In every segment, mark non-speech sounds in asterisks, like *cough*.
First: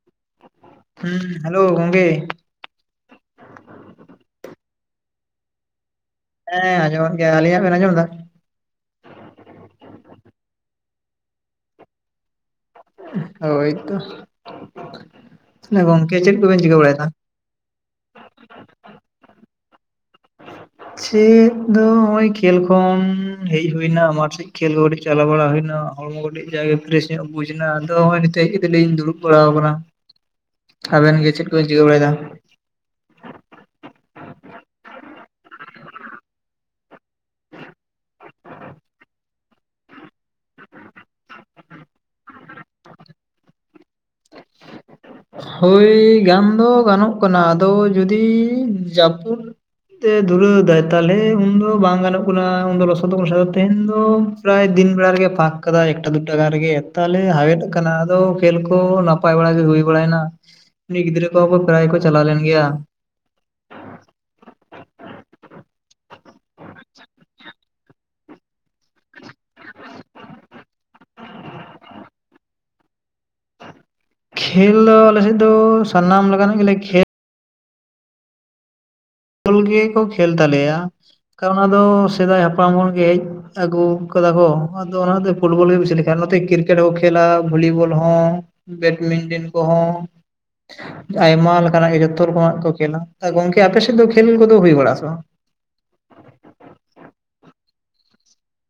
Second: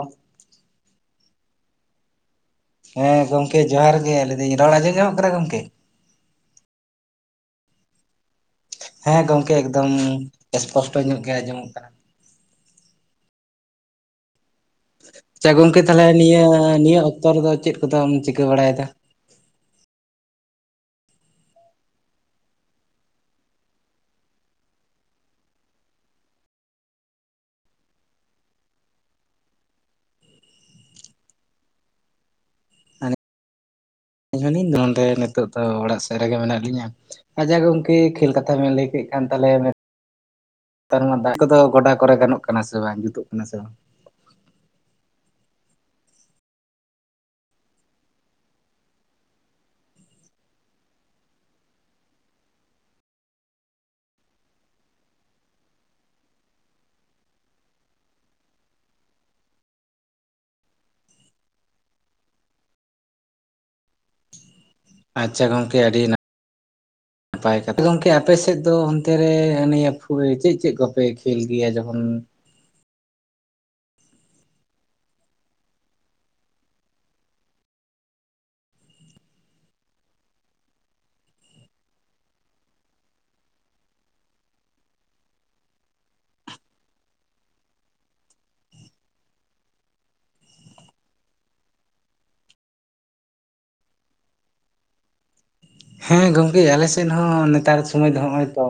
ᱚ *inaudible* ᱦᱩᱸ ᱦᱮᱞᱳ ᱜᱚᱝᱠᱮ ᱦᱮᱸ ᱜᱚᱢᱠᱮ ᱡᱚᱦᱟᱨ ᱜᱮ ᱞᱟᱭ ᱫᱟᱧ ᱨᱚᱲ ᱟᱡᱸᱡᱚᱢ ᱧᱟᱢᱚᱜ ᱠᱟᱱᱟ ᱜᱚᱝᱠᱮ ᱦᱮᱸ ᱟᱸᱡᱚᱢᱚᱜ ᱜᱮᱭᱟ ᱟᱞᱤᱧᱟᱜ ᱵᱮᱱ ᱟᱸᱡᱚᱢ ᱫᱟ ᱦᱮᱸ ᱜᱚᱝᱠᱮ ᱮᱠᱫᱚᱢ ᱮᱯᱚᱥᱴᱚ ᱧᱚᱜ ᱜᱮ ᱟᱸᱡᱚᱢᱚᱜ ᱠᱟᱱᱟ ᱦᱳᱭᱛᱚ ᱟᱪᱪᱷᱟ ᱜᱚᱝᱠᱮ ᱛᱟᱦᱚᱞᱮ ᱱᱤᱭᱟᱹ ᱠᱚᱵᱮᱱ ᱪᱤᱠᱟᱹ ᱱᱤᱭᱟᱹ ᱵᱟᱲᱟᱭᱮᱫᱟ ᱚᱠᱛᱚ ᱨᱮᱫᱚ ᱪᱮᱫ ᱠᱚᱫᱚᱢ ᱪᱤᱠᱟᱹ ᱵᱟᱲᱟᱭᱮᱫᱟ ᱪᱮᱫ ᱫᱚ ᱱᱚᱜᱼᱚᱭ ᱠᱷᱮᱞ ᱦᱮᱡ ᱦᱩᱭᱱᱟ ᱢᱟᱴ ᱥᱮᱫ ᱠᱷᱮᱞ ᱪᱟᱞᱟᱣ ᱵᱟᱲᱟ ᱦᱩᱭᱱᱟ ᱦᱚᱲᱢᱚ ᱠᱟᱴᱤᱡ ᱡᱟᱜᱮ ᱯᱷᱨᱮᱥ ᱧᱚᱜ ᱵᱩᱡᱽ ᱮᱱᱟ ᱟᱫᱚ ᱱᱚᱦᱚᱭ ᱱᱤᱛ ᱦᱮᱡᱠᱟᱛᱤᱞᱤᱧ ᱫᱩᱲᱩᱵ ᱵᱟᱲᱟᱣ ᱟᱠᱟᱱᱟ ᱟᱵᱮᱱ ᱜᱮ ᱪᱮᱫ ᱠᱚᱵᱮᱱ ᱪᱷᱤᱠᱟ ᱵᱟᱲᱟᱭᱮᱫᱟ ᱟᱞᱤᱧ ᱱᱚᱸᱰᱮ ᱱᱤᱛᱚ ᱫᱚ ᱚᱲᱟᱜ ᱥᱮᱫ ᱨᱮᱜᱮ ᱢᱮᱱᱟᱜ ᱞᱤᱧᱟᱹ ᱟᱪᱪᱷᱟ ᱜᱚᱢᱝᱮ ᱠᱷᱮᱞ ᱠᱟᱛᱷᱟ ᱵᱮᱱ ᱞᱟᱹᱭ ᱠᱮᱫ ᱠᱟᱱ ᱛᱟᱞᱮ ᱱᱮᱛᱟᱨ ᱫᱟᱜ ᱠᱚᱫᱚ ᱜᱚᱰᱟ ᱠᱚᱨᱮ ᱜᱟᱱᱚᱜ ᱠᱟᱱᱟ ᱥᱮ ᱵᱟᱝ ᱡᱩᱛᱩᱜ ᱠᱟᱱᱟ ᱥᱮ ᱵᱟᱝ ᱦᱳᱭ ᱜᱟᱱ ᱫᱚ ᱜᱟᱱᱚᱜ ᱠᱟᱱᱟ ᱟᱫᱚ ᱡᱩᱫᱤ ᱡᱟᱹᱯᱩᱫ ᱛᱮ ᱫᱷᱩᱨᱟᱹᱣ ᱫᱟᱭ ᱛᱟᱦᱚᱞᱮ ᱩᱱᱫᱚ ᱵᱟᱝ ᱜᱟᱱᱚᱜ ᱠᱟᱱᱟ ᱩᱱᱫᱚ ᱞᱚᱥᱚᱫᱚᱥᱫ ᱛᱮᱦᱮᱧ ᱫᱚ ᱯᱨᱟᱭ ᱫᱤᱱ ᱵᱮᱲᱟ ᱨᱮᱜᱮ ᱯᱷᱟᱸᱠ ᱠᱟᱫᱟᱭ ᱮᱠᱴᱟ ᱫᱩᱴᱟ ᱜᱟᱱ ᱨᱮᱜᱮ ᱛᱟᱦᱚᱞᱮ ᱦᱟᱣᱮᱫ ᱠᱟᱱᱟ ᱟᱫᱚ ᱠᱷᱮᱞ ᱠᱚ ᱱᱟᱯᱟᱭ ᱵᱟᱲᱟ ᱜᱮ ᱦᱩᱭ *inaudible* ᱩᱱᱤ ᱜᱤᱫᱽᱨᱟ ᱠᱚᱚ ᱯᱨᱮᱨᱟᱭ ᱠᱚ ᱪᱟᱞᱟᱣ ᱞᱮᱱ ᱜᱮᱭᱟ ᱟᱪᱪᱷᱟ ᱜᱚᱝᱠᱮ ᱟᱹᱰᱤ *inaudible* ᱱᱟᱯᱟᱭ ᱟᱯᱮ ᱜᱚᱝᱠᱮ ᱟᱯᱮ ᱥᱮᱫ ᱫᱚ ᱚᱱᱛᱮ ᱨᱮ ᱱᱮᱯᱷ ᱪᱮᱫ ᱪᱮᱫ ᱠᱚᱯᱮ ᱠᱷᱮᱞ ᱜᱮᱭᱟ ᱡᱚᱠᱷᱚᱱ ᱠᱷᱮᱞ ᱫᱚ ᱟᱞᱮᱥᱮᱫ ᱫᱚ ᱥᱟᱱᱟᱢ ᱞᱮᱠᱟᱱᱟᱜ ᱜᱮᱞᱮ *inaudible* ᱯᱷᱵᱚᱞ ᱜᱮᱠᱚ ᱠᱷᱮᱞ ᱛᱟᱞᱮᱭᱟ ᱚᱱᱟ ᱫᱚ ᱥᱮᱫᱟᱭ ᱦᱟᱯᱲᱟᱢ ᱠᱚ ᱜᱮ ᱦᱮᱡ ᱟᱹᱜᱩ ᱠᱟᱫᱟ ᱠᱚ ᱟᱫᱚ ᱚᱱᱟᱛᱮ ᱯᱷᱩᱴᱵᱚᱞ ᱜᱮ ᱵᱮᱥᱤ ᱞᱮ ᱠᱷ ᱱᱚᱛᱮ ᱠᱨᱤᱠᱮᱴ ᱦᱚᱸ ᱠᱷᱮᱞᱟ ᱵᱷᱚᱞᱤᱵᱚᱞ ᱦᱚᱸ ᱵᱮᱰᱢᱤᱱᱴᱚᱱ ᱠᱚᱦᱚᱸ ᱟᱭᱢᱟ ᱞᱮᱠᱟᱱᱟᱜ ᱜᱮ ᱡᱚᱛᱚ ᱨᱚᱠᱚᱢᱟᱜ ᱠᱚ ᱠᱷᱮᱹᱞᱟ ᱜᱚᱢᱠᱮ ᱟᱯᱮ ᱥᱮᱫ ᱫᱚ ᱠᱷᱮᱞ ᱠᱚᱫᱚ ᱦᱩᱭ ᱵᱟᱲᱟᱜᱼᱟ ᱥᱮ ᱵᱟᱝ ᱦᱮᱸ ᱜᱚᱝᱠᱮ ᱟᱞᱮ ᱥᱮᱫ ᱦᱚᱸ ᱱᱮᱛᱟᱨ ᱥᱚᱢᱚᱭ ᱫᱚ ᱦᱚᱸᱜᱼᱚᱭ ᱛᱚ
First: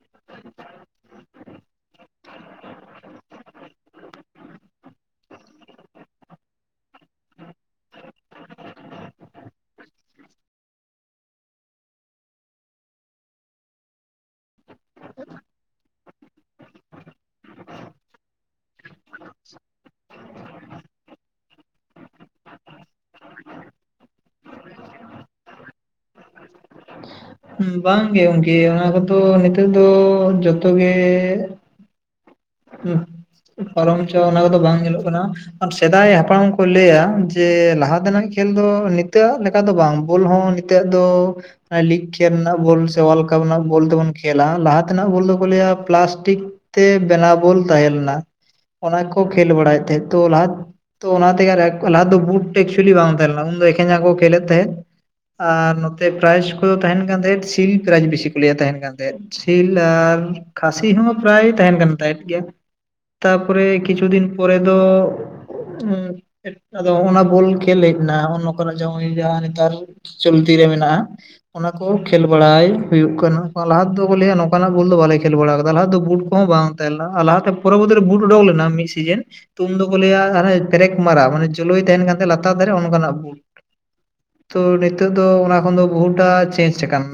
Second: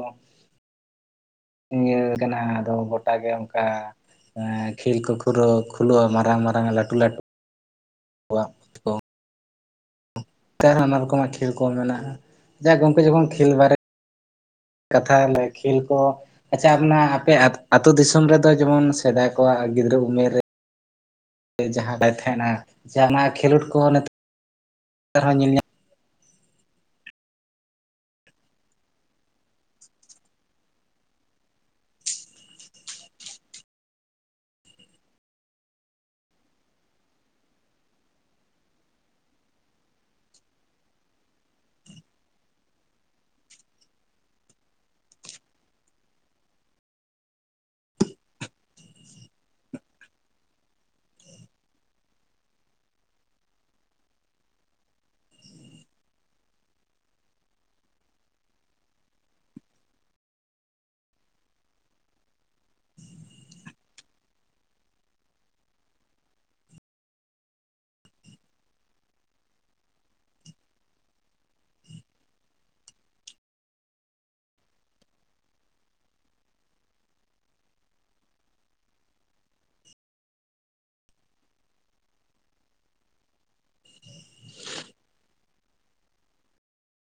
ᱤᱭᱟᱹ ᱠᱟᱱᱟ ᱟᱫᱚ ᱜᱚᱴᱟ ᱜᱮ ᱚᱱᱠᱟ ᱮᱸ ᱠᱷᱮᱞ ᱠᱚ ᱠᱷᱩᱨᱟᱹᱣ ᱠᱷᱩᱞᱟᱹᱣᱼᱟ ᱢᱟᱨᱟᱝ ᱢᱟᱨᱟᱝ ᱞᱟᱹᱴᱩ ᱞᱟᱹᱴ ᱣᱟᱜ᱾ ᱛᱟ ᱱᱟᱱᱟ ᱨᱚᱠᱚᱢᱟᱜ ᱠᱷᱮᱞ ᱠᱚ ᱢᱮᱱᱟᱜᱼᱟ ᱡᱟᱸᱦᱟ ᱜᱚᱝᱠᱮ ᱡᱮᱢᱚᱱ ᱠᱷᱮᱞ ᱵᱟᱨᱮ ᱠᱟᱛᱷᱟ ᱟᱞᱮ ᱠᱷᱮᱞ ᱠᱚ᱾ ᱟᱪᱪᱷᱟ ᱟᱢ ᱱᱟ ᱟᱯᱮ ᱟᱛ-ᱟᱹᱛᱳ ᱫᱤᱥᱚᱢ ᱨᱮᱫᱚ ᱡᱮᱢᱚᱱ ᱥᱮᱫᱟᱭ ᱠᱚᱣᱟᱜ ᱜᱤᱫᱽᱨᱟᱹ ᱩᱢᱮᱨ ᱨᱮ ᱡᱟᱦᱟᱸ ᱵᱟᱭ ᱛᱟᱸᱦᱮᱱᱟ ᱡᱟᱦᱟᱸᱱᱟᱜ ᱠᱷᱮᱞᱳᱰ ᱠᱚᱦᱚᱸ ᱱᱤᱛᱚᱜ *inaudible* ᱧᱮᱞ ᱧᱟᱢ ᱦᱩᱸ ᱵᱟᱝ ᱜᱮ ᱚᱝᱠᱮ ᱚᱱᱟ ᱠᱚᱫᱚ ᱱᱤᱛᱚᱜ ᱫᱚ ᱡᱚᱛᱚ ᱜᱮ ᱩᱸᱦ ᱯᱟᱨᱚᱢ ᱪᱚ ᱚᱱᱟ ᱠᱚᱫᱚ ᱵᱟᱝ ᱧᱮᱞᱚᱜ ᱠᱟᱱᱟ᱾ *inaudible* ᱥᱮᱫᱟᱭ ᱦᱟᱯᱲᱟᱢ ᱠᱚ ᱞᱟᱹᱭᱟ ᱡᱮ ᱞᱟᱦᱟ ᱛᱮᱱᱟᱜ ᱠᱷᱮᱞ ᱫᱚ ᱱᱤᱛᱚᱜ ᱟᱜ ᱞᱮᱠᱟ ᱫᱚ ᱵᱟᱝ᱾ ᱵᱚᱞ ᱦᱚᱸ ᱤᱛᱚᱜ ᱫᱚ ᱞᱤᱜ ᱠᱷᱮᱞ ᱱᱟᱜ ᱵᱚᱞ ᱥᱮ ᱚᱣᱟᱞ ᱠᱟᱯ ᱨᱮᱱᱟᱜ ᱵᱚᱞ ᱛᱮᱵᱚᱱ ᱠᱷᱮᱞ ᱟ ᱞᱟᱦᱟ ᱛᱮᱱᱟᱜ ᱵᱚᱞ ᱫᱚᱠᱚ ᱞᱟᱹᱭᱟ ᱯᱞᱟᱥᱴᱤᱠ ᱛᱮ ᱵᱮᱱᱟᱣ ᱵᱚᱞ ᱛᱟᱦᱮᱸ‌ ᱞᱮᱱᱟ ᱚᱱᱟ ᱠᱚ ᱠᱷᱮᱞ ᱵᱟᱲᱟᱭᱮᱫ ᱛᱟᱦᱮᱸᱜ ᱛᱚ ᱞᱟᱦᱟ ᱛᱚ ᱚᱱᱟ ᱛᱮᱜᱮ ᱞᱟᱦᱟ ᱫᱚ ᱵᱩᱴ ᱮᱠᱪᱩᱭᱮᱞᱤ ᱵᱟᱝ ᱛᱟᱦᱮᱸ ᱞᱮᱱᱟ ᱩᱱ ᱫᱚ ᱮᱠᱷᱮᱱ ᱡᱟᱸᱜᱟ ᱠᱚ ᱠᱷᱮᱞᱮᱫ ᱛᱟᱦᱮᱸᱫ᱾ ᱟᱨ ᱱᱚᱛᱮ ᱯᱨᱟᱭᱤᱡᱽ ᱠᱚᱫᱚ ᱛᱟᱸᱦᱮᱱ ᱠᱟᱱ ᱛᱟᱦᱮᱸᱫ ᱥᱤᱞ ᱯᱨᱟᱭᱤᱡᱽ ᱵᱮᱥᱤ ᱠᱚ ᱞᱟᱹᱭᱟ ᱛᱟᱸᱦᱮᱱ ᱠᱟᱱ ᱛᱟᱦᱮᱸᱫ ᱥᱤᱞ ᱟᱨ ᱠᱷᱟᱥᱤ ᱦᱚᱸ ᱯᱨᱟᱭ ᱛᱟᱸᱦᱮᱱ ᱠᱟᱱ ᱛᱟᱸᱦᱮᱫ ᱜᱮᱭᱟ᱾ ᱛᱟᱯᱚᱨᱮ ᱠᱤᱪᱷᱩ ᱫᱤᱱ ᱯᱚᱨᱮ ᱫᱚ ᱚᱸ ᱮᱴ ᱟᱫᱚ ᱦᱚᱸ ᱚᱱᱟ ᱵᱚᱞ ᱠᱷᱮᱞ ᱦᱮᱡ ᱱᱟ ᱦᱚᱸ ᱱᱚᱝᱠᱟᱱᱟᱜ ᱡᱟᱦᱟᱸ ᱚᱭ ᱡᱟᱦᱟᱸᱱᱮᱛᱟᱨ ᱪᱚᱞᱛᱤ ᱨᱮ ᱢᱮᱱᱟᱜᱼᱟ᱾ ᱚᱱᱟ ᱠᱚᱦᱚᱸ ᱠᱷᱮᱞ ᱵᱟᱲᱟᱭ ᱦᱩᱭᱩᱜ ᱠᱟᱱᱟ᱾ ᱞᱟᱦᱟ ᱛᱮᱫᱚ ᱠᱩ ᱞᱟᱹᱭᱟ ᱱᱚᱠᱟ ᱱᱟᱜ ᱵᱚᱞ ᱫᱚ ᱵᱟᱞᱮ ᱠᱷᱮᱞ ᱵᱟᱲᱟ ᱠᱟᱫᱟ᱾ ᱞᱟᱦᱟ ᱫᱚ ᱵᱩᱴ ᱠᱚᱦᱚᱸ ᱵᱟᱝ ᱛᱮᱞᱚ ᱟ ᱞᱟᱦᱟ ᱛᱮ ᱯᱚᱨᱚᱵᱚᱨᱛᱤ ᱨᱮ ᱵᱩᱴ ᱳᱰᱚᱠ ᱞᱮᱱᱟ ᱢᱤᱫ ᱥᱤᱡᱤᱱ᱾ ᱛᱩᱢ ᱫᱚᱠᱚ ᱞᱟᱹᱭᱟ ᱟᱱᱮ ᱯᱮᱨᱮᱠ ᱢᱟᱨᱟ ᱢᱟᱱᱮ ᱡᱩᱞᱩᱭ ᱛᱟᱸᱦᱮᱱ ᱠᱟᱱ ᱞᱟᱛᱟᱨ ᱫᱷᱟᱨᱮ ᱚᱱᱠᱟᱱᱟᱜ ᱵᱩᱴ᱾ ᱛᱚ ᱱᱤᱛᱚᱜ ᱫᱚ ᱚᱱᱟ ᱠᱷᱚᱱ ᱫᱚ ᱵᱚᱦᱩᱴᱟ ᱪᱮᱧᱡᱽ ᱠᱟᱱ᱾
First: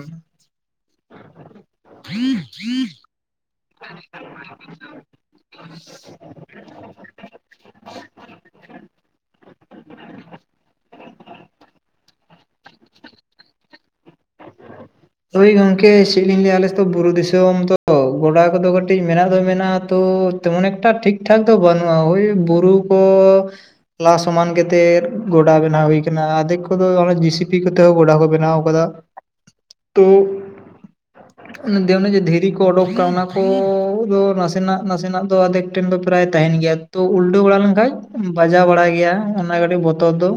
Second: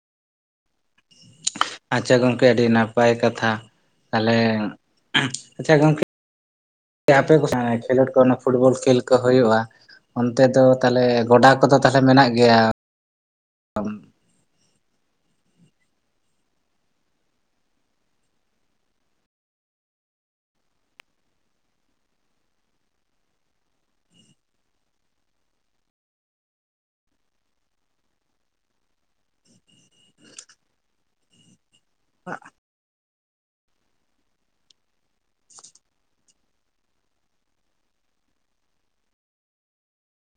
*inaudible* ᱟᱪᱪᱷᱟ ᱜᱚᱝᱠᱮ, ᱟᱹᱰᱤ ᱱᱟᱯᱟᱭ ᱠᱟᱛᱷᱟ᱾ ᱛᱟᱦᱚᱞᱮ *inaudible* ᱮᱸ ᱟᱯᱮ ᱠᱚ ᱥᱟ ᱠᱷᱮᱞᱳᱰ ᱠᱚ ᱚᱱᱟ ᱯᱷᱩᱴᱵᱚᱞ ᱠᱷᱮᱞ ᱠᱚ ᱦᱳᱭᱳᱜᱼᱟ᱾ ᱚᱱᱛᱮ ᱫᱚ ᱛᱟᱦᱚᱞᱮ ᱜᱚᱰᱟ ᱠᱚᱫᱚ ᱛᱟᱦᱚᱞᱮ ᱢᱮᱱᱟᱜ ᱜᱮᱭᱟ? *inaudible* ᱦᱳᱭ ᱜᱚᱝᱠᱮ, ᱪᱮᱜ ᱞᱤᱧ ᱞᱟᱹᱭᱟ ᱟᱞᱮ ᱥᱮ ᱛᱚ ᱵᱩᱨᱩ ᱫᱤᱥᱚᱢ ᱛᱚ ᱜᱚᱰᱟ ᱠᱚᱫᱚ ᱠᱟᱹᱴᱤᱡ ᱢᱮᱱᱟᱜ ᱫᱚ ᱢᱮᱱᱟᱜᱼᱟ ᱛᱚ ᱛᱮᱢᱚᱱ ᱮᱠᱴᱟ ᱴᱷᱤᱠᱼᱴᱷᱟᱠ ᱫᱚ ᱵᱟᱹᱱᱩᱜᱼᱟ ᱳᱭ ᱵᱩᱨᱩ ᱠᱚ ᱞᱟ ᱥᱚᱢᱟᱱ ᱠᱟᱛᱮᱫ ᱜᱚᱰᱟ ᱵᱮᱱᱟᱣ ᱦᱩᱭ ᱠᱟᱱᱟ ᱟᱫᱷᱮᱠ ᱠᱚᱫᱚ ᱚᱱᱮ ᱡᱤᱥᱤᱯᱤ ᱠᱚᱛᱮ ᱦᱚᱸ ᱜᱚᱰᱟ ᱠᱚ ᱵᱮᱱᱟᱣ ᱠᱟᱫᱟ᱾ ᱛᱳᱫ ᱚᱱᱮ ᱡᱮ ᱚᱱᱮ ᱜᱮ ᱫᱷᱤᱨᱤ ᱳᱰᱳᱠ ᱛᱟᱦᱮᱸ ᱱᱟᱠᱚ ᱟᱫᱚ ᱱᱟᱥᱮᱱᱟᱜᱼᱱᱟᱥᱮᱱᱟᱜ ᱫᱚ ᱟᱫᱷᱮᱠ ᱴᱷᱮᱱ ᱫᱚ ᱯᱨᱟᱭ ᱛᱟᱸᱦᱮᱱ ᱜᱮᱭᱟ᱾ ᱛᱚ ᱩᱞᱴᱟᱹᱣ ᱵᱟᱲᱟ ᱞᱮᱱ ᱠᱷᱟᱡ ᱵᱟᱡᱟᱣ ᱵᱟᱲᱟ ᱜᱮᱭᱟ ᱚᱱᱟ ᱠᱟᱹᱴᱤᱡ ᱵᱚᱛᱚᱨ ᱫᱚ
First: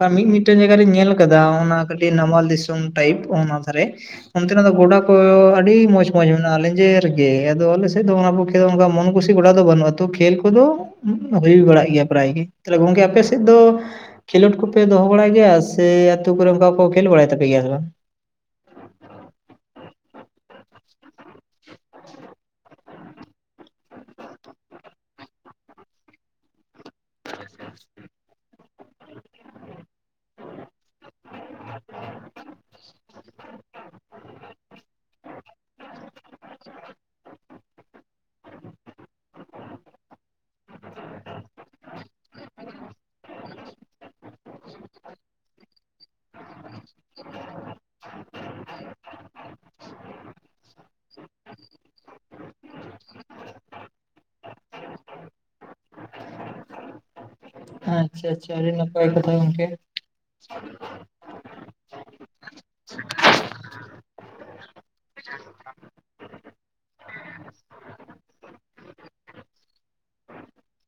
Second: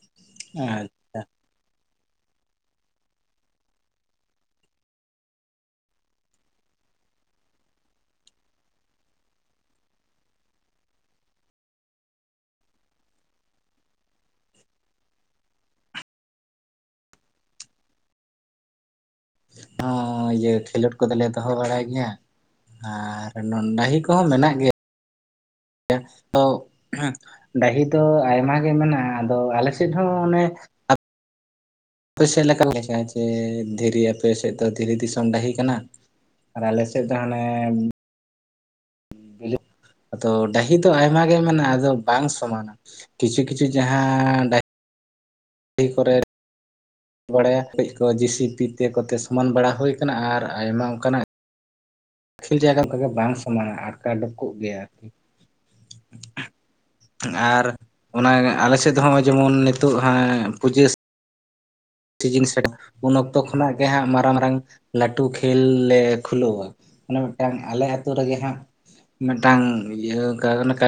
ᱟᱨ ᱢᱤᱫ ᱢᱤᱫ ᱢᱤᱫᱴᱮᱱ ᱡᱟᱭᱜᱟ ᱨᱤᱧ ᱧᱮᱞ ᱟᱪᱪᱷᱟ ᱠᱟᱫᱟ ᱚᱱᱟ ᱠᱟᱹᱴᱤᱡ ᱱᱟᱢᱟᱞ ᱫᱤᱥᱚᱢ ᱴᱟᱭᱤᱯ ᱚᱱᱟ ᱫᱷᱟᱨᱮ ᱚᱱᱛᱮᱱᱟᱜ ᱢᱟ ᱜᱚᱰᱟ ᱠᱚ ᱟᱹᱰᱤ ᱢᱚᱸᱡᱽᱼᱢᱚᱸᱡᱽ ᱢᱮᱱᱟᱜᱼᱟ ᱞᱮᱸᱡᱮᱨ ᱜᱮ, ᱟᱫᱚ ᱟᱞᱮ ᱥᱮᱫ ᱫᱚ ᱚᱱᱟ *inaudible* ᱢᱚᱱ ᱠᱩᱥᱤ ᱜᱚᱰᱟ ᱫᱚ ᱵᱟᱹᱱᱩᱜᱼᱟ, ᱛᱚ ᱠᱷᱮᱞ ᱠᱚᱫᱚ ᱩᱸᱜ ᱦᱳᱭ ᱵᱟᱲᱟᱜ ᱜᱮᱭᱟ ᱯᱨᱟᱭ ᱜᱮ ᱛᱟᱦᱚᱞᱮ ᱜᱚᱝᱠᱮ ᱟᱯᱮ ᱥᱮᱫ ᱫᱚ ᱠᱷᱮᱞᱳᱰ ᱠᱚᱯᱮ ᱫᱚᱦᱚ ᱵᱟᱲᱟᱭ ᱜᱮᱭᱟ ᱥᱮ ᱟᱛᱳ ᱠᱚᱨᱮ ᱚᱱᱠᱟ ᱠᱚ ᱠᱷᱮᱞ ᱵᱟᱲᱟᱭ ᱛᱟᱯᱮ ᱜᱮᱭᱟ ᱥᱮ ᱵᱟᱝ? *inaudible* ᱦᱮᱸ ᱤᱭᱟᱹ ᱠᱷᱮᱞᱳᱰ ᱠᱚᱫᱚ ᱞᱮ ᱫᱚᱦᱚ ᱵᱟᱲᱟᱭ ᱜᱮᱭᱟ᱾ ᱦᱮᱸ ᱟᱨ ᱰᱟᱹᱦᱤ ᱠᱚᱦᱚᱸ ᱢᱮᱱᱟᱜ ᱜᱮᱭᱟ *inaudible* ᱛᱚ ᱦᱮᱸ, ᱰᱟᱹᱦᱤ ᱫᱚ ᱟᱭᱢᱟ ᱜᱮ ᱢᱮᱱᱟᱜᱼᱟ, ᱟᱫᱚ ᱟᱞᱮ ᱥᱮᱫ ᱦᱚᱸ ᱚᱱᱮ ᱟᱯᱮ ᱥᱮᱫ ᱞᱮᱠᱟᱱ ᱜᱮ, ᱪᱮ ᱪᱮ ᱫᱷᱤᱨᱤ ᱟᱯᱮ ᱥᱮᱫ ᱫᱚ ᱫᱷᱤᱨᱤ ᱫᱤᱥᱚᱢ ᱰᱟᱹᱦᱤ ᱠᱟᱱᱟ? ᱟᱨ ᱟᱞᱮ ᱥᱮᱫ ᱫᱚ ᱦᱟᱱᱮ *inaudible* ᱟᱫᱚ ᱰᱟᱹᱦᱤ ᱫᱚ ᱟᱭᱢᱟ ᱜᱮ ᱢᱮᱱᱟᱜᱼᱟ, ᱟᱫᱚ ᱵᱟᱝ ᱥᱚᱢᱟᱱᱟ᱾ ᱠᱤᱪᱷᱩᱼᱠᱤᱪᱷᱩ ᱡᱟᱦᱟᱸ ᱰᱟ *inaudible* ᱦᱤ ᱠᱚᱨᱮ ᱵᱟᱲᱟᱭᱟ ᱠᱟᱹᱡ ᱠᱚ ᱡᱤᱥᱤᱯᱤ ᱛᱮ ᱠᱚᱛᱮ ᱥᱚᱢᱟᱱ ᱵᱟᱲᱟ ᱦᱩᱭ ᱠᱟᱱᱟ ᱟᱨ ᱟᱭᱢᱟ ᱚᱱᱠᱟᱱᱟᱜ ᱠᱤᱪᱷᱩ ᱡᱟᱭᱜᱟ ᱠᱚᱫᱚ ᱵᱟᱝ ᱥᱚᱢᱟᱱᱟ ᱟᱴᱠᱟᱰᱚᱠ ᱠᱚᱜ ᱜᱮᱭᱟ᱾ *inaudible* ᱟᱨ ᱟᱪᱪᱷᱟ ᱚᱱᱟ ᱟᱪᱪᱷᱟ ᱟᱹᱰᱤ ᱟᱞᱮ ᱥᱮᱫ ᱱᱟᱯᱟᱭ ᱦᱚᱸᱜᱼᱚᱭ ᱠᱟᱛᱷᱟ ᱡᱮᱢᱚᱱ ᱜᱚᱝᱠᱮ ᱱᱤᱛᱚᱜ ᱯᱩᱡᱟᱹ ᱥᱤᱡᱤᱱ ᱥᱮᱴᱮᱨ ᱩᱱ ᱚᱠᱛᱚ ᱠᱷᱚᱱᱟᱜ ᱜᱮ ᱦᱟᱸᱜ ᱢᱟᱨᱟᱝᱼᱢᱟᱨᱟᱝ ᱞᱟᱹᱴᱩ ᱠᱷᱮᱞ ᱞᱮ ᱠᱷᱩᱞᱟᱹᱣᱟ᱾ ᱚᱱᱮ ᱢᱤᱫᱴᱟᱝ ᱟᱞᱮ ᱟᱹᱛᱩ ᱨᱮᱜᱮ ᱦᱟᱸᱜ ᱢᱤᱫᱴᱟᱝ ᱤᱭᱟᱹ ᱠᱟ-ᱚᱱᱠᱟ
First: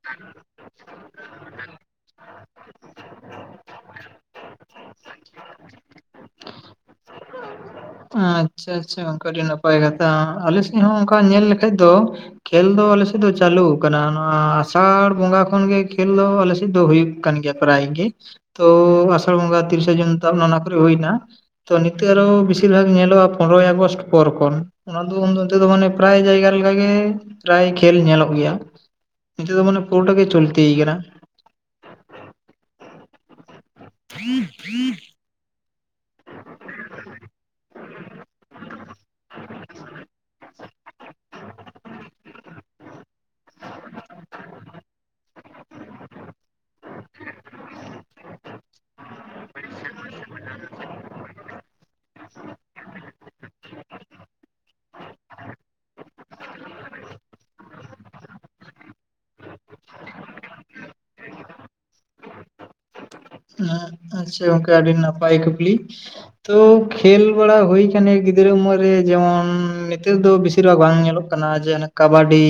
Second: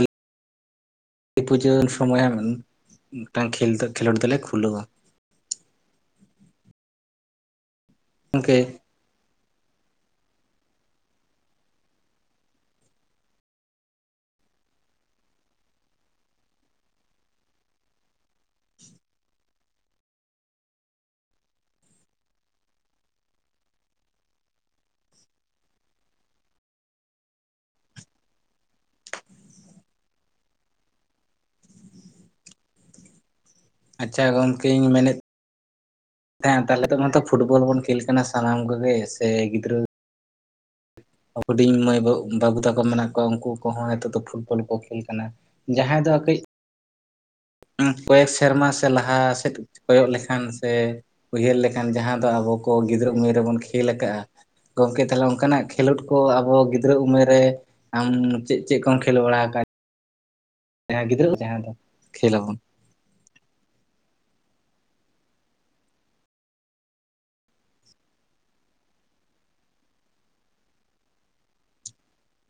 ᱯᱩᱡᱟᱹᱨ ᱥᱚᱢᱚᱭ ᱢᱤᱫᱴᱟᱝ ᱠᱷᱮᱞ ᱛᱮ ᱠᱷᱮᱞᱳᱰ ᱫᱚᱞᱮ ᱠᱷᱩᱞᱟᱹᱣᱼᱟ᱾ ᱩᱢ ᱜᱚᱢᱠᱮ ᱟᱪᱪᱷᱟ ᱟᱪᱪᱷᱟ ᱜᱚᱝᱠᱮ ᱟᱹᱰᱤ ᱱᱟᱯᱟᱭ ᱠᱟᱛᱷᱟ, ᱟᱞᱮ ᱥᱮᱫ ᱦᱚᱸ ᱚᱱᱠᱟ ᱧᱮᱞ ᱞᱮᱠᱷᱟᱡ ᱫᱚ ᱠᱷᱮᱞᱞ ᱫᱚ ᱟᱞᱮ ᱥᱮᱫ ᱫᱚ ᱪᱟᱹᱞᱩ ᱟᱠᱟᱱᱟ ᱱᱚᱣᱟ ᱟᱥᱟᱲ ᱵᱚᱸᱜᱟ ᱠᱷᱚᱱᱜᱮ ᱠᱷᱮᱞ ᱫᱚ ᱟᱞᱮ ᱥᱮᱫ ᱫᱚ ᱦᱩᱭᱩᱜ ᱠᱟᱱ ᱜᱮᱭᱟ᱾ ᱯᱨᱟᱭ ᱜᱤ ᱛᱚ ᱟᱥᱟᱲ ᱵᱚᱸᱜᱟ ᱛᱤᱨᱤᱥᱟ ᱡᱩᱱ ᱛᱟᱵᱱᱟ ᱚᱱᱟ ᱠᱚᱨᱮ ᱦᱩᱭᱱᱟ᱾ ᱛᱚ ᱱᱤᱛᱚᱜ ᱟᱨᱚ ᱵᱮᱥᱤᱨ ᱵᱷᱟᱜ ᱧᱮᱞᱚᱜᱼᱟ ᱯᱚᱱᱨᱚᱭ ᱟᱜᱚᱥᱴ ᱯᱚᱨ ᱠᱷᱚᱱ᱾ ᱚᱱᱟ ᱫᱚ ᱩᱱᱫᱚ ᱚᱱᱛᱮ ᱫᱚ ᱢᱟᱱᱮ ᱯᱨᱟᱭ ᱡᱟᱭᱜᱟ ᱞᱮᱠᱟᱜ ᱜᱮ ᱯᱨᱟᱭ ᱠᱷᱮᱞ ᱧᱮᱞᱚᱜ ᱜᱮᱭᱟ᱾ ᱱᱤᱛᱚ ᱫᱚ ᱢᱟᱱᱮ ᱯᱩᱨᱳᱴᱟ ᱜᱮ ᱪᱚᱞᱛᱤᱭ ᱠᱟᱱᱟ᱾ ᱟᱪᱪᱷᱟ ᱜᱚᱢᱠᱮ ᱤᱧ ᱢᱮᱱᱮᱫ ᱦᱮᱸ ᱛᱟᱦᱚᱞᱮ ᱫᱚ ᱢᱟᱛᱚ ᱯᱷᱩᱴᱵᱚᱞ ᱵᱚᱱ ᱠᱷᱮᱞ ᱠᱟᱱᱟ ᱥᱟᱱᱟᱢ ᱠᱚᱜᱮ ᱥᱮ ᱜᱤᱫᱽᱨᱟᱹ ᱦᱩᱰᱤᱧ ᱢᱟᱹᱭ ᱵᱟᱹ ᱵᱟᱹᱵᱩ ᱛᱟᱠᱚ ᱢᱮᱱᱟᱜ ᱠᱚᱣᱟ ᱩᱱᱠᱩ ᱠᱚᱦᱚᱸ ᱱᱤᱛᱚᱜ ᱫᱚ ᱯᱷᱩᱴᱵᱚᱞ ᱠᱚ ᱠᱷᱮᱞ ᱠᱟᱱᱟ᱾ ᱡᱟᱦᱟᱸᱭ ᱫᱚ ᱠᱟᱹᱡ ᱯᱮ ᱥᱮᱨᱢᱟ ᱥᱮ ᱞᱟᱦᱟ ᱥᱮᱫ ᱠᱚᱭᱚᱜ ᱞᱮᱠᱷᱟᱱ ᱥᱮ ᱩᱭᱦᱟᱹᱨ ᱞᱮᱠᱷᱟᱱ ᱡᱟᱦᱟᱸ ᱫᱚ ᱟᱵᱚ ᱠᱚ ᱜᱤᱫᱽᱨᱟᱹ ᱩᱢᱮᱨ ᱨᱮᱵᱚᱱ ᱠᱷᱮᱞ ᱟᱠᱟᱜᱼᱟ᱾ ᱜᱚᱢᱠᱮ ᱛᱟᱦᱚᱞᱮ ᱚᱱᱠᱟᱱᱟᱜ ᱠᱷᱮᱞᱳᱰ ᱠᱚ ᱟᱵᱚ ᱜᱤᱫᱽᱨᱟᱹ ᱩᱢᱮᱨ ᱨᱮ ᱟᱢ ᱪᱮᱫ ᱪᱮᱫ ᱠᱚᱢ ᱠᱷᱮᱞ ᱵᱟᱲᱟ ᱠᱟᱫ ᱡᱟᱦᱟᱸᱭ ᱜᱤᱫᱽᱨᱟᱹ ᱡᱟᱦᱟᱸ ᱫᱚ ᱠᱷᱮᱞ ᱟᱵᱚᱱ᱾ ᱦᱮᱸ ᱟᱪᱪᱷᱟ ᱚᱝᱠᱮ ᱟᱹᱰᱤ ᱱᱟᱯᱟᱭ ᱠᱩᱠᱞᱤ᱾ ᱛᱳ ᱠᱷᱮᱞ ᱵᱟᱲᱟ ᱦᱩᱭ ᱠᱟᱱᱟ ᱜᱤᱫᱽᱨᱟᱹ ᱩᱢᱮᱨ ᱨᱮ ᱡᱮᱢᱚᱱ ᱱᱮᱛᱚᱜ ᱫᱚ ᱵᱮᱥᱤᱨ ᱵᱷᱟᱜᱽ ᱵᱟᱝ ᱧᱮᱞᱚᱜ ᱠᱟᱱᱟ ᱡᱮ ᱚᱱᱮ ᱠᱟᱵᱟᱰᱤ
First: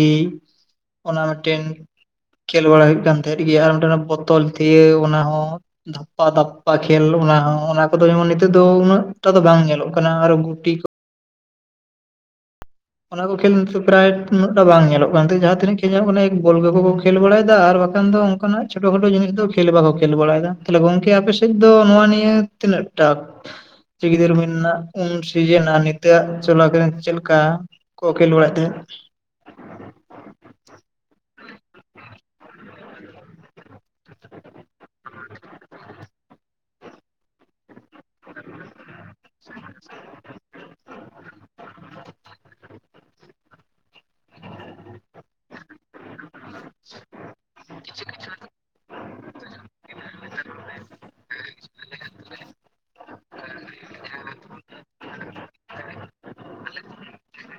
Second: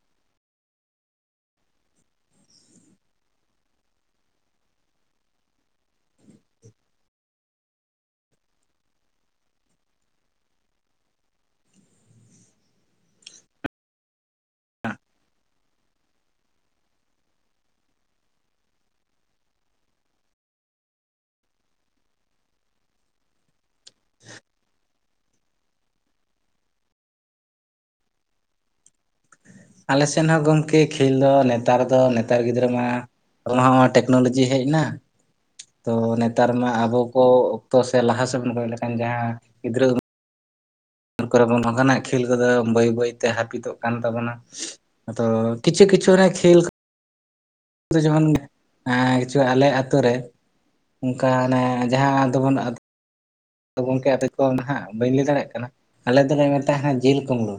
ᱚᱱᱟ ᱢᱤᱫᱴᱮᱱ ᱠᱷᱮᱞ ᱵᱟᱲᱟ ᱦᱩᱭᱩᱜ ᱠᱟᱱ ᱛᱮᱦᱮᱸᱫ ᱜᱮᱭᱟ ᱟᱨ ᱢᱤᱫ ᱚᱱᱟ ᱵᱳᱛᱚᱞ ᱫᱤᱭᱟᱹ ᱚᱱᱟᱦᱚᱸ ᱫᱷᱟᱯᱟᱼᱫᱟᱯᱯᱟ ᱠᱷᱮᱞ ᱚᱱᱟ ᱦᱚᱸ ᱚᱱᱟ ᱠᱚᱫᱚ ᱮᱢᱚᱱ ᱱᱤᱛᱚᱜ ᱫᱚ ᱩᱱᱟᱹᱜᱴᱟ ᱫᱚ ᱵᱟᱝ ᱧᱮᱞᱚᱜ ᱠᱟᱱᱟ ᱟᱨᱚ ᱜᱩᱴᱤ ᱠᱚ ᱚᱱᱟ ᱠᱚ ᱠᱷᱮᱞ ᱱᱤᱛ ᱯᱨᱟᱭ ᱩᱱᱟᱹᱜ ᱴᱟ ᱵᱟᱝ ᱧᱮᱞᱚᱜ ᱠᱟᱱ ᱛᱮ ᱡᱟᱦᱟᱸ ᱛᱤᱱᱟᱹᱜ ᱠᱷᱮᱞ ᱧᱮᱞᱚᱜ ᱠᱟᱱᱟ ᱵᱚᱞ ᱠᱚᱜᱮ ᱠᱚ ᱠᱷᱮᱞ ᱵᱟᱲᱟᱭᱮᱫᱟ ᱟᱨ ᱵᱟᱠᱷᱟᱱ ᱫᱚ ᱩᱱ ᱠᱟᱱᱟᱜ ᱪᱷᱳᱴᱳ ᱠᱷᱟᱴᱳ ᱡᱤᱱᱤᱥ ᱫᱚ ᱠᱷᱮᱞ ᱵᱟᱠᱚ ᱠᱷᱮᱞ ᱵᱟᱲᱟᱭ ᱫᱟ ᱛᱟᱦᱚᱞᱮ ᱜᱚᱝᱠᱮ ᱟᱯᱮᱥᱮᱫ ᱫᱚ ᱱᱚᱣᱟ ᱱᱤᱭᱟᱹ ᱛᱤᱱᱟᱹᱜ ᱴᱟᱠ ᱜᱤᱫᱨᱟᱹ ᱨᱮᱱᱟᱜ ᱩᱱ ᱥᱤᱡᱤᱱ ᱱᱤᱛᱚᱜ ᱪᱚᱞᱟ ᱠᱚᱨᱮ ᱪᱮᱫ ᱞᱮᱠᱟ ᱠᱚ ᱠᱷᱮᱞ ᱵᱟᱲᱟᱭᱮᱫ ᱛᱮᱦᱮᱸᱫ᱾ ᱟᱞᱮ ᱥᱮᱱ ᱦᱚᱸ ᱜᱚᱢᱠᱮ ᱠᱷᱮᱞ ᱫᱚ ᱱᱮᱛᱟᱨ ᱫᱚ ᱱᱮᱛᱟᱨ ᱜᱤᱫᱽᱨᱟᱹ ᱢᱟ ᱚᱱᱟ ᱦᱚᱸ ᱴᱮᱠᱱᱳᱞᱚᱡᱤ ᱦᱮᱡ ᱱᱟ ᱛᱚ ᱱᱮᱛᱟᱨ ᱢᱟ ᱟᱵᱚ ᱠᱚ ᱛᱚ ᱥᱮ ᱞᱟᱦᱟ ᱥᱮᱫ ᱵᱚᱱ ᱠᱚᱭᱚᱜ ᱞᱮᱠᱷᱟᱱ ᱡᱟᱦᱟᱸ ᱜᱤᱫᱽᱨᱟᱹ *inaudible* ᱱᱟᱜ ᱠᱷᱮᱞ ᱠᱚᱫᱚ ᱵᱟᱹᱭ ᱵᱟᱹᱭᱛᱮ ᱦᱟᱹᱯᱤᱫᱚᱜ ᱠᱟᱱ ᱛᱟᱵᱚᱱᱟ᱾ ᱟᱫᱚ ᱠᱤᱪᱷᱩ ᱠᱤᱪᱷᱩ ᱱᱟ ᱠᱷᱮᱞ ᱤᱧ ᱫᱚ ᱡᱮᱢᱚᱱ ᱠᱤᱪᱷᱩ ᱟᱞᱮ ᱟᱛᱳ ᱨᱮ ᱚᱱᱠᱟ ᱟᱱᱮ ᱡᱟᱦᱟᱸ ᱫᱚᱵᱚᱱ ᱟᱫᱚ ᱜᱚᱝᱠᱮ ᱟᱯᱮ ᱠᱚ ᱱᱟᱦᱟᱜ ᱵᱟᱹᱧ ᱞᱟᱹᱭ ᱫᱟᱲᱮᱭᱟᱜ ᱠᱟᱱᱟ ᱟᱞᱮ ᱫᱚᱞᱮ ᱢᱮᱛᱼᱟ ᱦᱟᱸᱜ ᱡᱤᱞ ᱠᱩᱢᱵᱽᱲᱩ,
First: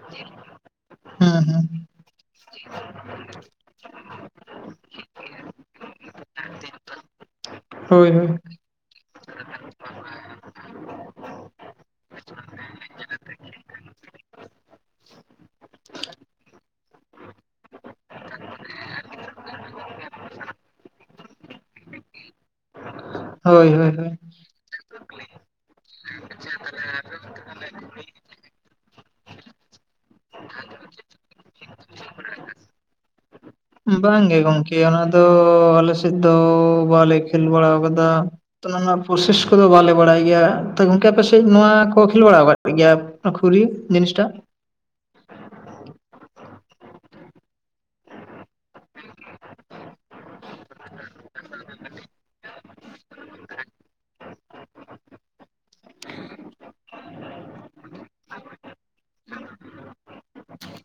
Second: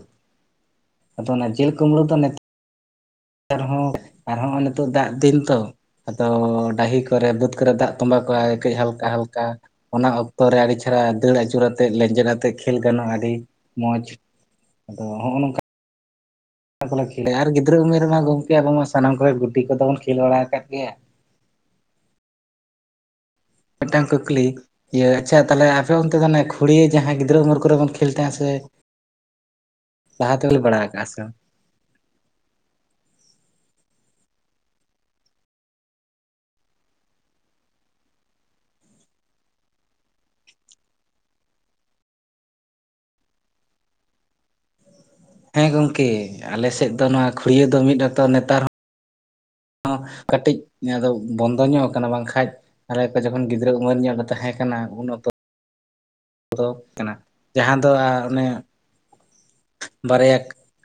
ᱟᱫᱚ ᱦᱩᱸ ᱚᱱᱟ ᱦᱩᱸ ᱡᱤᱞ ᱠᱢᱵᱽᱲᱩ ᱫᱚ ᱱᱚᱛ ᱟᱨ ᱦᱚᱸ, ᱟᱨ ᱦᱚᱸ ᱱᱤᱛᱚᱜ ᱫᱟᱜ ᱫᱤᱱ ᱛᱚ ᱫᱚ ᱰᱟᱦᱤ ᱠᱚ ᱨᱮ ᱵᱟᱹᱫᱽ ᱠᱚᱨᱮ ᱫᱟᱜ ᱦᱳᱭ ᱛᱚᱸᱵᱟ ᱦᱳᱭ ᱠᱚᱜ-ᱟ ᱠᱟᱹᱡ ᱦᱟᱞᱠᱟ ᱦᱟᱞᱠᱟ ᱚᱱᱟ ᱚᱠᱛᱚ ᱨᱮ ᱟᱹᱰᱤ ᱨᱮ ᱫᱟᱹᱲ ᱟᱹᱪᱩᱨ ᱟᱛᱮᱫ ᱞᱮᱸᱡᱮᱫ ᱟᱛᱮ ᱠᱷᱮᱞ ᱜᱟᱱᱚᱜ-ᱟ ᱟᱹᱰᱤ ᱢᱚᱸᱡᱽ, ᱟᱫᱚ ᱦᱚᱸᱜ-ᱚ ᱱᱚᱝᱠᱟ ᱚᱱᱟ ᱠᱚᱞᱮ ᱠᱷᱮ ᱟᱨ ᱜᱤᱫᱽᱨᱟᱹ ᱩᱢᱮᱨ ᱢᱟ ᱜᱚᱢᱠᱮ ᱟᱵᱚ ᱢᱟ ᱥᱟᱱᱟᱢ ᱠᱚᱨᱮ ᱜᱩᱴᱤ ᱠᱚᱫᱚ ᱵᱚᱱ ᱠᱷᱮᱞ ᱵᱟᱲᱟ ᱟᱠᱟᱫ ᱜᱮᱭᱟ᱾ ᱦᱳᱭ ᱦᱳᱭ ᱢᱤᱫᱴᱟᱝ ᱦᱳᱭ ᱠᱩᱠᱞᱤ ᱤᱭᱟᱹ ᱟᱪᱪᱷᱟ ᱛᱟᱦᱚᱞᱮ ᱟᱯᱮ ᱚᱱᱛᱮ ᱫᱚ ᱮ ᱠᱷᱩᱲᱤ ᱡᱟᱦᱟᱸᱭ ᱜᱤᱫᱽᱨᱟᱹ ᱩᱢᱮᱨᱟᱹᱨ ᱠᱚᱨᱮ ᱵᱚᱱ ᱠᱷᱮᱞ ᱛᱟᱦᱮᱸ ᱥᱮ ᱛᱟᱦᱟᱛᱮ *unintelligible* ᱵᱟᱲᱟ ᱠᱟᱜ ᱥᱮ ᱵᱟᱝ? ᱵᱟᱝᱜᱮ ᱜᱚᱢᱠᱮ ᱚᱱᱟ ᱫᱚ ᱟᱞᱮ ᱥᱮᱫ ᱫᱚ ᱵᱟᱞᱮ ᱠᱷᱮᱞ ᱵᱟᱲᱟ ᱟᱠᱟᱫᱟ᱾ ᱚᱱᱟ ᱨᱮᱱᱟᱜ ᱯᱚᱥᱮᱥ ᱠᱚᱫᱚ ᱵᱟᱞᱮ ᱵᱟᱲᱟᱭ ᱜᱮᱭᱟ ᱜᱚᱝᱠᱮ ᱟᱯᱮᱥᱮᱡ ᱱᱚᱣᱟ ᱠᱚ ᱠᱷᱮᱞ ᱵᱟᱲᱟ ᱟᱠᱟᱫ ᱜᱮᱭᱟ? ᱚᱠᱟ ᱠᱷᱩᱨᱤ ᱡᱤᱱᱤᱥᱴᱟ? ᱦᱮᱸ ᱜᱚᱝᱠᱮ ᱟᱞᱮ ᱥᱮᱫ ᱫᱚ ᱱᱚᱣᱟ ᱠᱷᱩᱲᱤᱭᱟᱹᱟᱹ ᱫᱚ ᱢᱤᱫ ᱚᱠᱛᱚ ᱱᱮᱛᱟᱨ ᱦᱚᱸ ᱠᱟᱹᱴᱤᱡ ᱱᱤᱭᱟᱹ ᱫᱚ ᱵᱚᱱᱫᱚ ᱧᱚᱜ ᱟᱠᱟᱱᱟ ᱵᱟᱝᱠᱷᱟᱡ ᱟᱞᱮ ᱠᱚ ᱡᱚᱠᱷᱚᱱ ᱜᱤᱫᱽᱨᱟᱹ ᱩᱢᱮᱨ ᱧᱚᱜ ᱞᱮ ᱛᱟᱦᱮᱸ ᱠᱟᱱᱟ ᱩᱱ ᱚᱠᱛᱚ ᱠᱚᱫᱚ ᱠᱟᱱᱟ ᱡᱟᱦᱟᱸ ᱫᱚ ᱚᱱᱮ ᱵᱟᱨᱭᱟ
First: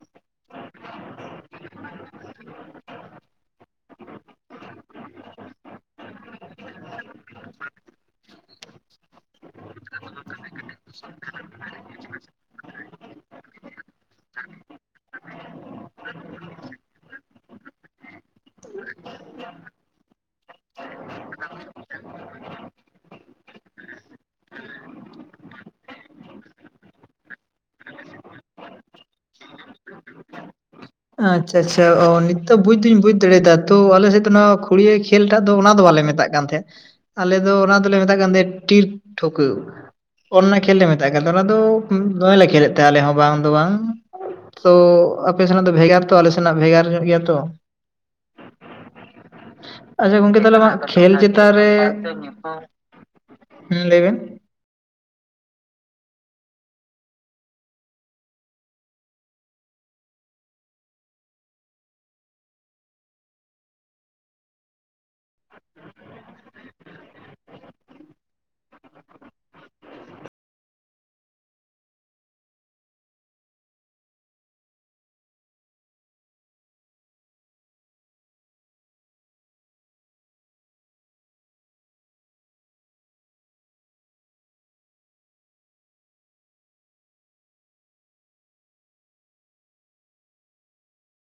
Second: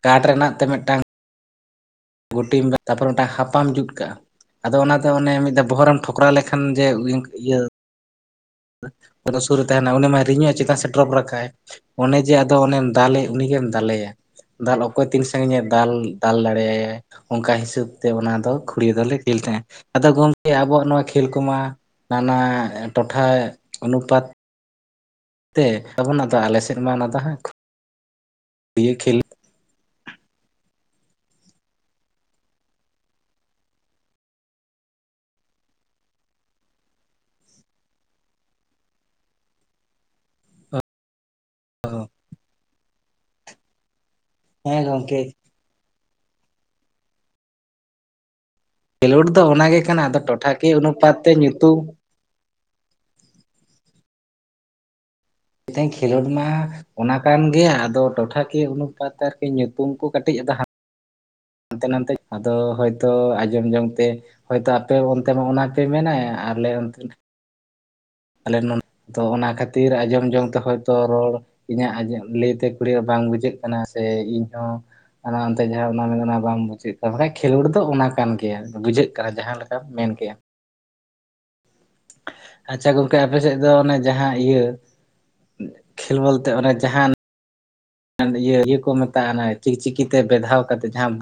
ᱠᱟᱴᱷ ᱨᱮᱱᱟᱜ ᱛᱮ ᱢᱤᱫᱴᱟᱝ ᱜᱩᱴᱤᱢ *inaudible* ᱛᱟᱨᱯᱚᱨ ᱚᱱᱟᱟᱝ ᱦᱟᱯᱟᱢ ᱡᱩᱛ ᱠᱟᱜᱼᱟ᱾ ᱟᱫᱚ ᱚᱱᱟ ᱫᱚ ᱚᱱᱮ ᱢᱤᱫ ᱫᱷᱟᱣ ᱵᱚᱦᱚᱜ ᱨᱮᱢ ᱴᱷᱚᱚᱠᱨᱟᱣ ᱞᱮᱠᱷᱟᱱ, ᱡᱮ *inaudible* ᱤᱭᱟᱹ ᱚᱱᱮ ᱥᱩᱨ ᱨᱮ ᱛᱟᱦᱮᱱᱟ ᱩᱱᱤ ᱢᱟᱭ ᱨᱤᱸᱧᱚᱜ ᱟᱭ ᱪᱮᱛᱟᱱ ᱥᱮ ᱰᱨᱚᱯ ᱨᱟᱠᱵ-ᱟᱭ᱾ ᱚᱱᱮ ᱡᱮ ᱟᱫᱚ ᱚᱱᱮᱢ ᱫᱟᱞᱮ ᱩᱱᱤᱜᱮᱢ ᱫᱟᱞᱮᱭᱟ᱾ ᱫᱟᱞ, ᱚᱠᱛᱚ ᱛᱤᱱ ᱥᱟᱺᱜᱤᱧ ᱮ ᱫᱟᱞ, ᱫᱟᱞ ᱫᱟᱲᱮ ᱟᱭᱟᱭ᱾ ᱚᱱᱠᱟ ᱦᱤᱥᱟᱹᱵ ᱛᱮ ᱚᱱᱟ ᱫᱚ ᱠᱷᱩᱲᱤᱭᱟᱹ ᱫᱚᱞᱮ ᱠᱷᱮᱞ ᱛᱟᱦᱮᱸᱫ, ᱟᱫᱚ ᱜᱚᱢᱠᱮ ᱟᱵᱚᱣᱟᱜ ᱱᱚᱣᱟ ᱠᱷᱮᱞ ᱠᱚᱢᱟ ᱚᱱᱟ ᱴᱚᱴᱷᱟ ᱚᱱᱩᱯᱟᱛ ᱛᱮ ᱟᱵᱚ ᱚᱱᱟ ᱫᱚ ᱟᱞᱮ ᱥᱮᱫ ᱢᱟ ᱚᱱᱟ ᱫᱚ ᱦᱟᱸᱜ ᱤᱭᱟᱹ ᱠᱷᱮᱞ ᱟᱪᱪᱷᱟ ᱟᱪᱪᱷᱟ ᱚ ᱱᱤᱛᱚᱜ ᱵᱩᱡ ᱫᱩᱧ ᱵᱩᱡ ᱟᱪᱷᱟ ᱟᱪᱷᱟ ᱚ ᱱᱤᱛᱳᱜ ᱵᱩᱪᱷ ᱫᱚᱧ ᱵᱩᱪᱷ ᱫᱟᱲᱮᱭᱟᱫᱟ᱾ ᱛᱚ ᱟᱞᱮᱥᱮᱫ ᱫᱚ ᱱᱚᱣᱟ ᱠᱷᱩᱲᱤᱭᱟᱹ ᱠᱷᱮᱞ ᱴᱟᱜ ᱫᱚ ᱚᱱᱟ ᱫᱚ ᱵᱟᱞᱮ ᱢᱮᱛᱟᱜ ᱛᱟᱦᱮᱸᱫ ᱟᱞᱮ ᱫᱚ ᱚᱱᱟ ᱫᱚᱞᱮ ᱢᱮᱛᱟᱜ ᱠᱟᱱ ᱛᱟᱦᱮᱸᱱᱟ ᱴᱤᱨ ᱴᱷᱩᱠᱟᱹᱣ᱾ ᱚᱱᱟ ᱠᱷᱮᱞ ᱞᱮ ᱢᱮᱛᱟᱜ ᱠᱟᱱᱟ, ᱚᱱᱟ ᱫᱚ ᱫᱚᱢᱮᱞ ᱞᱮ ᱠᱷᱮᱞᱮᱫ ᱛᱟᱦᱮᱸ ᱟᱞᱮ ᱦᱚᱸ ᱵᱟᱝ ᱫᱚ ᱵᱟᱝ᱾ ᱛᱚ ᱦᱮᱸ ᱜᱚᱝᱠᱮ ᱟᱯᱮ ᱥᱮᱱᱟᱜ ᱫᱚ ᱵᱷᱮᱜᱟᱨ ᱛᱚ, ᱟᱞᱮ ᱥᱮᱱᱟᱜ ᱵᱷᱮᱜᱟᱨ ᱧᱚᱜ ᱜᱮᱭᱟ ᱛᱚ᱾ ᱠᱷᱮᱞᱳᱰ ᱫᱚ ᱚᱱᱟᱜᱮ ᱠᱟᱱᱟ ᱟᱫᱚ ᱜᱚᱝᱠᱮ ᱛᱟᱦᱚᱞᱮ ᱴᱚᱴᱷᱟᱠᱤᱭᱟᱹ ᱠᱷᱮᱞ ᱚᱱᱩᱯᱟᱛ ᱛᱮ ᱪᱮᱛᱟᱱ ᱨᱮ ᱧᱩᱛᱩᱢ ᱦᱮᱸ ᱞᱟᱹᱭᱵᱮᱱ᱾ *inaudible* ᱠᱷᱮᱞᱳᱰ ᱢᱟ ᱚᱱᱟ ᱠᱟᱱ ᱜᱮᱭᱟ ᱟᱫᱚ ᱴᱚᱴᱷᱟ ᱠᱤᱭᱟᱹ ᱚᱱᱩᱯᱟᱛ ᱟᱨᱠᱤ ᱧᱩᱛᱩᱢ ᱠᱚ ᱠᱟᱹᱴᱤᱡ ᱦᱟᱱᱛᱮ ᱱᱟᱛᱮ ᱟᱫᱚ ᱦᱚᱭᱛᱚ ᱟᱸᱡᱚᱢ ᱡᱚᱝ ᱛᱮ ᱦᱳᱭᱛᱚ ᱟᱯᱮ ᱚᱱᱛᱮ ᱢᱟ ᱚᱱᱟ ᱯᱮ ᱢᱮᱱᱟ ᱟᱨᱞᱮ ᱚᱱᱛᱮ ᱟᱞᱮ ᱱᱚᱱᱛᱮ ᱚᱱᱟ ᱠᱷᱟᱹᱛᱤᱨ ᱟᱸᱡᱚᱢ ᱡᱚᱝ ᱛᱮᱦᱚ ᱛᱚ ᱨᱚᱲ ᱤᱧᱟᱹᱜ ᱤᱭᱟᱹ ᱞᱟᱹᱭᱛᱮ ᱠᱩᱲᱤ ᱵᱟᱝ ᱵᱩᱡᱷᱟᱹᱜ ᱠᱟᱱᱟ ᱥᱮ ᱤᱧ ᱦᱚᱸ ᱚᱱᱟ ᱚᱱᱛᱮ ᱡᱟᱦᱟᱸ ᱚᱱᱟ ᱢᱮ ᱚᱱᱟ ᱵᱟᱢ ᱵᱩᱡᱮᱫ ᱠᱷᱮᱞᱳᱰ ᱫᱚ ᱚᱱᱟ ᱠᱟᱱ ᱜᱮᱭᱟ ᱵᱩᱡᱷᱟᱹᱜ ᱠᱟᱱᱟ ᱡᱟᱦᱟᱸ ᱞᱮᱠᱟᱢ ᱢᱮᱱ ᱠᱮᱜᱼᱟ᱾ ᱟᱪᱪᱷᱟ ᱜᱚᱝᱠᱮ ᱟᱯᱮᱥᱮᱫ ᱫᱚ ᱚᱱᱮ ᱡᱟᱦᱟᱸ ᱤᱭᱟᱹ ᱠᱷᱮᱞ ᱵᱚᱞᱛᱮ ᱚᱱᱮ ᱡᱟᱦᱟᱸᱱ ᱚᱱᱮ ᱤᱭᱟᱹ ᱤᱭᱟᱹᱠᱚ ᱢᱮᱛᱟᱜᱼᱟ ᱪᱤᱠᱪᱤᱠᱤ ᱛᱮ ᱵᱮᱫᱷᱟᱣ ᱠᱟᱛᱮ ᱡᱟᱦᱟᱸ